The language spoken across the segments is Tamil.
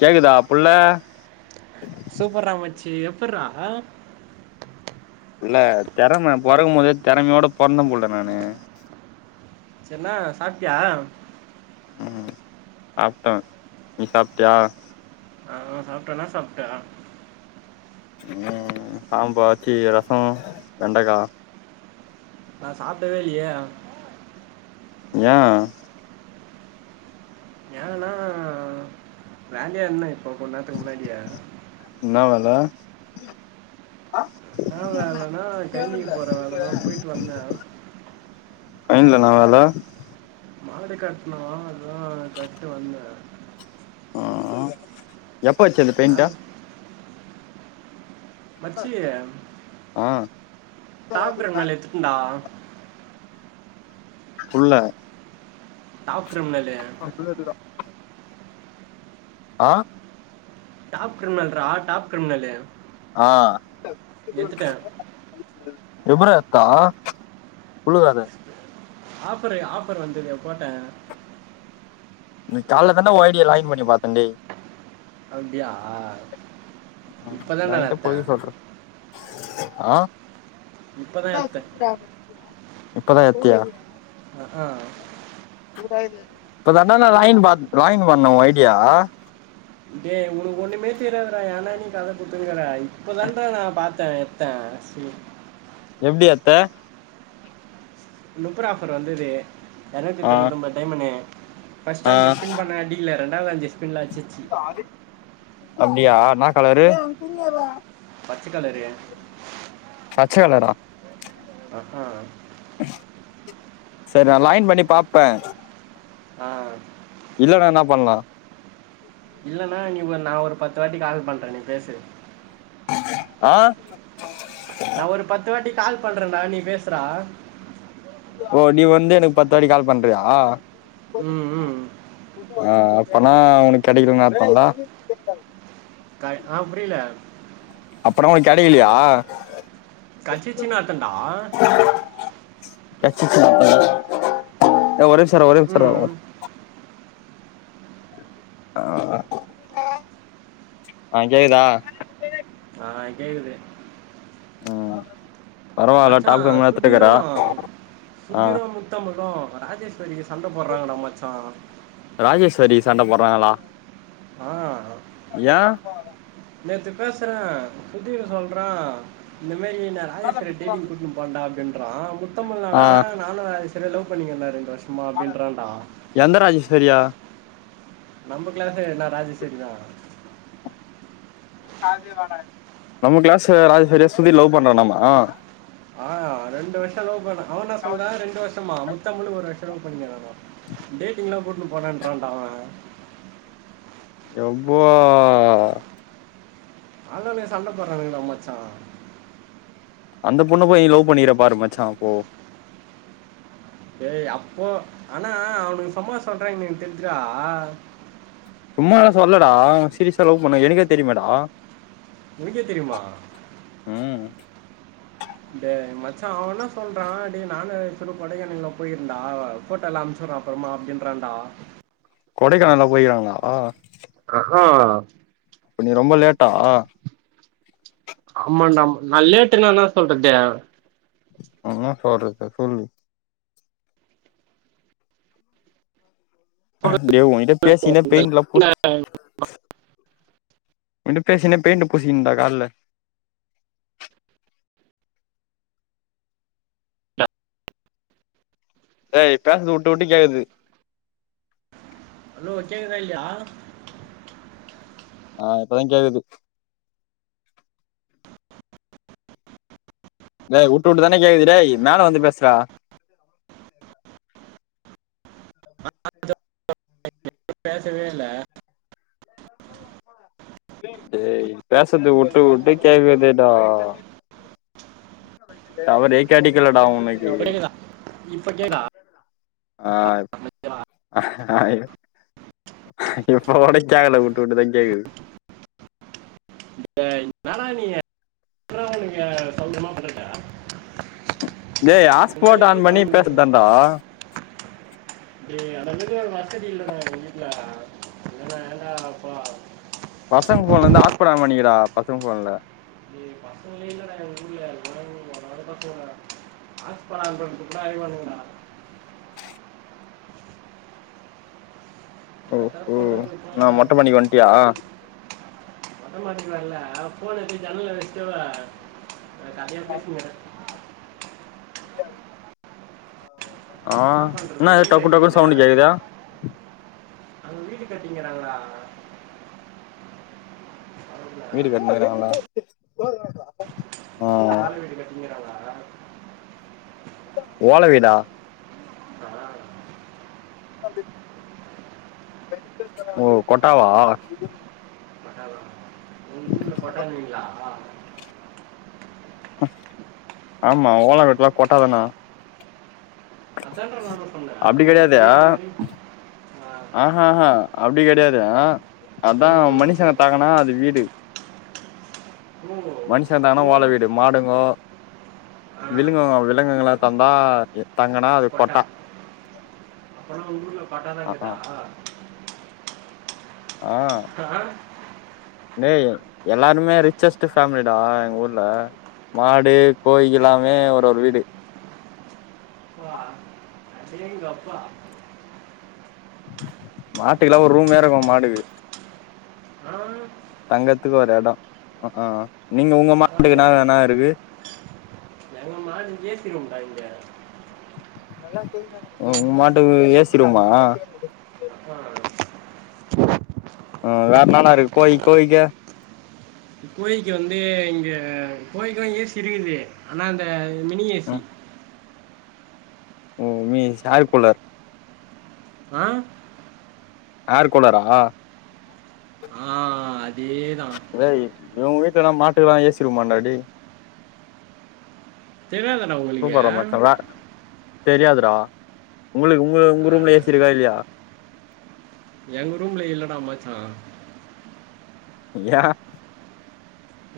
கேக்குதா புள்ள சூப்பர்ரா மச்சி எப்ர்றா இல்ல தெறம பொறக்கு போதே தெறமையோட பொறந்த போல்டா நானு சன்னா சாப்ட்டியா ம் சாப்ட்டன் நீ சாப்ட்டியா ஆ சாப்ட்டே என்னா சாப்ட்டே ம் சாம்ப சி ரசோ வெண்டக்கா நா சாப்ட்டவே இல்லையே என் ஏன்னா வேலையாருந்தே இப்போ கொஞ்ச நேரத்துக்கு முன்னாடியா இன்னா வேல அ இன்னா வேலைன்னா கைனிக்கி போற வேலைதா போய்ட்டு வந்தே கைனில இன்னா வேல மாடு கட்டினு அததா கட்டு வந்தே ஆ எப்போ வச்ச அந்த நான் பெயிண்ட்டா மச்சி ஆ டாப்பு [unintelligible] எத்துக்குண்ட குல்ல டாப் க்ரிமினலு சொல்வது தா ஆ டாப் க்ரிமினல்ரா டாப் க்ரிமினலு ஆ [unintelligible] ரிபர இருக்கா புழுவாத ஆஃபரு ஆஃபர் வந்தது போட்ட நீ கால தான ஓ ஐடியா லைன் பண்ணி பாத்தேன் டே அப்படியா இப்பதா டா நா என்கிட்ட எடுத்துதே பொய் சொல்ற ஆ இப்பதான் எத்தேன் இப்பதா எத்தியா ஆ அ இப்போ தாண்டா நா லைன் பாத் வாங்கிட்டு வரணும் ஐடியா டே உனக்கு ஒண்ணுமே தெரியதுறா என்னடா நீ கத கொடுத்துருங்கற இப்பதான் நா பாத்தே எடுத்த சரி எப்படி எடுத்த முப்பது ரூபா ஆஃபர் வந்தது இராணுத்தி ஆ தொண்ணூத்தின்ம்பது டைமன்நு ஃபர்ஸ்ட் ஆ ஜஸ்ட் ஸ்பின் பண்ண இல்ல ரெண்டாவது விளையாண்ட ஸ்பின்ல அடிச்சு அப்படியா என் கலரு பச்சை கலரு பச்ச கலரா ஆ அ சரி நா லைன் பண்ணி பாப்பே ஆ இல்லண்ணா என்ன பண்ணலா இல்லன்னா நீ நா ஒரு பத்து வாட்டி கால் பண்றேன் நீ பேசு ஆ நா ஒரு பத்து வாட்டி கால் பண்றேண் டா நீ பேசுறா ஓ நீ வந்து எனக்கு பத்துவாட்டி கால் பண்றியா உம் உம் ஆ அப்பனா உனக்கு கிடைக்கலன்னு அர்த்தம்லா ஆ புரியல அப்பனா உனக்கு கிடைக்கலையா கடசிச்சின் அர்த்தம்டா கடசிச்சின் ஏ ஒரு நிமிஷம் இருடா ஒரு ம் நிமிஷம் ஆ ஆ கேக்குதா ஆ கேக்குது ஆ பரவால்ல மச்சான் டாப்கண் எடுத்துருக்காரா ஆ முத்தமிளும் ராஜேஸ்வரி சண்ட போடுறாங்கடா மச்சா ராஜேஸ்வரி சண்ட போடுறாங்களா ஆ ஏ நேத்து பேசுற புதின் சொல்றா இந்த மாதிரி நா ராஜஸ்வரி டேடிங் கூட்டன் போரன் டா அப்படின்றா முத்தமிழ் ஆ என்னடனா நானும் ஐஸ்வர்யா லவ் பண்ணிக்கே ரெண்டு வருஷமா அப்படின்றான்டா எந்த ராஜேஸ்வரியா நம்ம கிளாஸ் என்ன ராஜேஸ்வரிதா நம்ம கிளாஸ் ராஜேஷ்வரியா சுதிர் லவ் பண்ணானாமா ஆ ரெண்டு வருஷம் லவ் அவ என்ன சொன்னா ரெண்டு வருஷம் மா முத்தமிழ் ஒரு வருஷம் லவ் பண்ணிருக்கானா டேட்டிங்லா கூட்டு போனன்றண்ட அவ எப்பா அதனாலயா சண்ட போடுறங்கள மச்சா அந்த பொண்ண போய் நீ லவ் பண்ணி இருக்க பாருமாச்சா அப்போ ஏய் அப்போ ஆனா அவனுக்கு சும்மா சொல்றாங்கக்கு எனக்கு தெரியுது டா சும்மால்லா சொல்லடா சீரியஸா லவ் பண்ணே எனக்கே தெரியுமேடா உனக்கே தெரியுமா உம் டே மச்சா அவன் என்னா சொல்றா டே நானு [unintelligible] கொடைக்கானல்லா போயிருக்கன் டா போட்டோல்லா அமுச்சிவுட்ற அப்றமா அப்டின்றாண்டா கொடைக்கானலா போயிருக்கறாங்ளா அ ஆ அப்ப நீ ரொம்ப லேட்டா அமான்டா நா லேட்டுன்னா என்னா சொல்றது என்னா சொல்றது சொல்லு டேய் ஒங்கிட்ட பேசிகினே பெய்ன்ட்லா பு ஒங்கிட்ட பேசிகே பெயின்ட்ட பூசிகினன்டா கால்ல டேய் பேசர்து உட்டு உட்டு கேக்குது ஹலோ கேக்குதா இல்லயா ஆ இப்பதாங் கேக்குது டேய் உட்டு உட்டு தான்டா கேக்குது டேய் மேல வந்து பேசுறா டேய் சரிடா [inaudible] பேசவே இல்ல டேய் பேசறது உட்டு உட்டு கேக்குதுடா டவரே கெடைக்கலடா உன் இப்ப கேக்குதா இப்ப கேக்தா [unintelligible] ஐய்யோ இப்போ கூட கேக்கல உட்டு உட்டு தா கேக்குது இப்ப என்னாடா நீயி எப்பற்றா உனக்கு சவுண்ட் இல்லாம பண்றது டேய் ஆஸ்பாட் ஆன் பண்ண பண்ணி முடியும் பேசறதாண்டா டேய் அந்த மாறி ஒரு வசதி இல்லடா எங்க வீட்டுல இல்லன்னா ஏன்டா எங்கப்பா பசங்க ஃபோன்ல இருந்து ஆஸ்பாட் ஆன் பண்ணிக்கிடா பசங்க ஃபோன்ல டே பசங்களே இல்லடா எங்க ஊர்ல [unintelligible] ஆஸ்பாட் ஆன் பண்றத்கூட அழுவாங்கடா ஓ நான் தப்பு ஒ பண்ணுறது என்னா மொட்ட மாடிக்கி வன்ட்டியா மொட்ட மாடிக்கி வர்ல ஃபோன் எடுத்து ஜன்னல வச்சிட்டவே நா கதையா பேசின்னுக்கற [inaudible] ஆ என்னா பண்றது என்ன இது வெயிலு டக்கு டக்குன்னு அடிக்கிது சவுண்டு கேக்குது [inaudible] அங்க வீடு கட்டிங்கறாங்கடா [unintelligible] வீடு கட்டுனுயிருக்கறாங்களா உம் [inaudible] ஓலை வீடா அ ஆ ஓ கொட்டாவா கொட்டாவா உங்க ஊர்ல கொட்டாம்பீங்ளா ஆமா ஓலை வீட்லா கொட்டாதான அத்தான்டா நானும் சொன்ன அப்டி உனக்கு கெடையாது புரியிற மாறி ஆ ஆ ஆ அப்டி கிடையாது அத்தா ம் மனுஷங்க தாங்கனா அது வீடு ஓ மனுஷ தங்குனா அப்போ ஓளவீடு மாடுங்கோ ஆ, விலங்குங்கோ விலங்குங்க தங்குனா தங்குனா அது கொட்டா அப்போனா உங்க ஊர்ல கொட்டா அ அ தாங்கதா அ டேய் எல்லாருமே ரிச்சஸ்ட் ஃபேமிலிடா எங்க ஊர்ல மாடு கோழிக் எல்லாமே ஒரு ஒரு வீடு ப்பா அடேங்கப்பா மாட்டுக்கல்லா ஒரு ரூம் வேற இருக்கு மாடுக்கு அ தங்கர்த்துக்கு ஒரு எடோ அ அ பரவால்லியே எங்க மாடுக்கு ஏ சி ரூம்டா இங்க உங்மாட்டுக்கு ஏ சி ரூமா [unintelligible] ஆ வேற என்னலா இருக்கு கோழி கோழிக்கு கோழிக்கு வந்து இங்கே கோழிக்குலா ஏ சி இருக்குது ஆனா அந்த மினி ஏ சி ஓ mini A C air cooler அ ஏர் கூலரா அதேதா டேய் இவங்க வீட்லல்லா மாட்டுக்கெல்லா ஏசி ரூமாண்டா டேய் தெரியாதடா உங்களுக்கு சூப்பர்ராமச்சா வே தெரியதுறா உங்ளுக் உங்க உங்க அட, ரூம்ல ஏ சி இருக்கா இல்லியா எங்க ரூம்ல இல்லடா மச்சா யே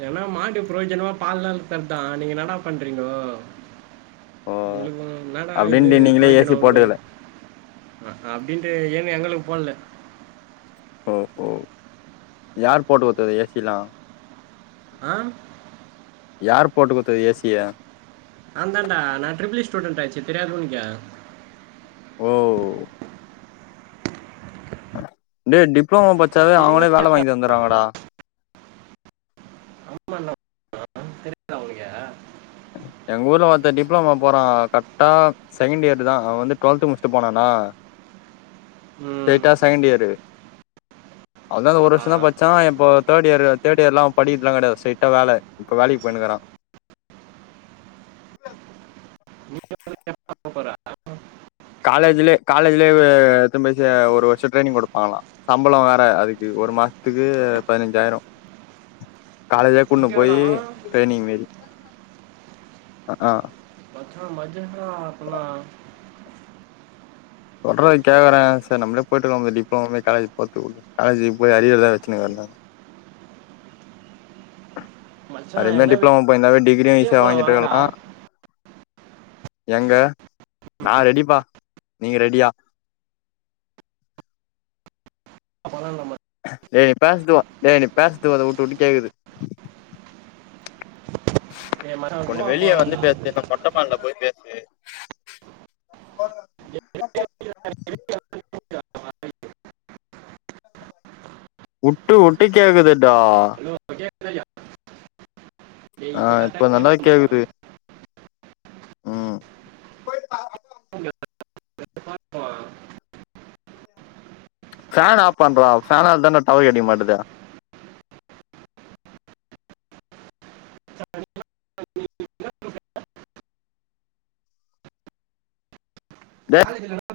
ஏன்னா மாடி பிரயோஜனமா பால்லாதருதா நீங்க என்டா பண்றீங்கோ ஓ உழுகு என்னடா இது அப்டின்ட்டு நீங்களே ஏ பிரயோஜனோ சி உங்ளு போட்டுக்கல அக்க அப்டின்ட்டு ஏனு எங்ளுக்கு போட்ல ஓ ஓ யார் போட்டு குடுத்தது ஏசிலா அ யார் போட்டு குடுத்தது ஏசிய நாந்தாண்டா ந ட்ருபுள் இ ஸ்டூடன்ட் ஆச்சு தெரியாது உனக்கு ஓ டே டிப்ளமோ படிச்சாவே தெரியுமா அவுங்களே வேல வாங்கி தந்தறாங்கடா [unintelligible] அவுகளுக்க எங்க ஊர்ல ஒருத்த டிப்ளமோ போறா கர்டா செகண்ட் இயர்தா அவவந்து டுவெல்து முடிச்ட்டு போனானா ம் ஸ்ட்ரைட்டா செகண்டு இயரு அதா ஒரு ஆ வர்ஷோதா படிச்சா இப்போ தேர்ட் இயர் தேர்ட் இயர் படிக்கற்துலா கெடையாது ஸ்ட்ரைட்டா வேல இப்ப வேலைக்குபொய்ணுக்குறா அ காலேஜ்லியே காலேஜ்லியேவே எட்துனு போயி ஒரு வர்ஷோ ட்ரைனிங் குடுப்பாங்ளா சம்பளோ வேற அதுக்கு ஒரு மாசத்துக்கு பதினஞ்சாயிரோ காலேஜ்லியே கூட்ணு போயி அப்படியாடா ட்ரைனிங் மாறி அ ஹ் ஹ ஆ மஜ்ஜதா அப்பனா சொல்றத கேக்குற சேர் நம்ளே பொயிட்டுக்குவோ டிப்ளமோவே காலேஜ் போரத்து குள் காலேஜ் கு போய் அரியர்தா எல்ல வச்சுனுருக்குறன்டா மச்சான் அருமையா எங்கன்னா டிப்ளமோ போய் இருந்தாவே டிகிரியும் வெளியே ஈசியாசா போகலாம் வாங்கிட்டு வாங்கடா இருக்கலாம் எங்க நான் ரெடிப்பா நீங்கள் ரெடியா அப்பலாம் நம்ம ய் நீ பேசுட்டுவான் ய் நீ பேசுதுவ அதை விட்டு விட்டு கேக்குது ஏ மச்சான் ஒண்ணு கோவா வெளியே வந்து போகலாம்டா பேசு இல்ல மொட்ட மாடில போய் பேசு உட்டு உட்டு கேக்குதுடா [unintelligible] டேய் இப்போ ஆஹ் இப்ப கரெக்டாக நல்லாவே கேக்குது உம் ஃபேன் ஆஃப் பண்றா ஃபன் அதான டவர் கிடைக்க மாட்டாது டே காலேஜல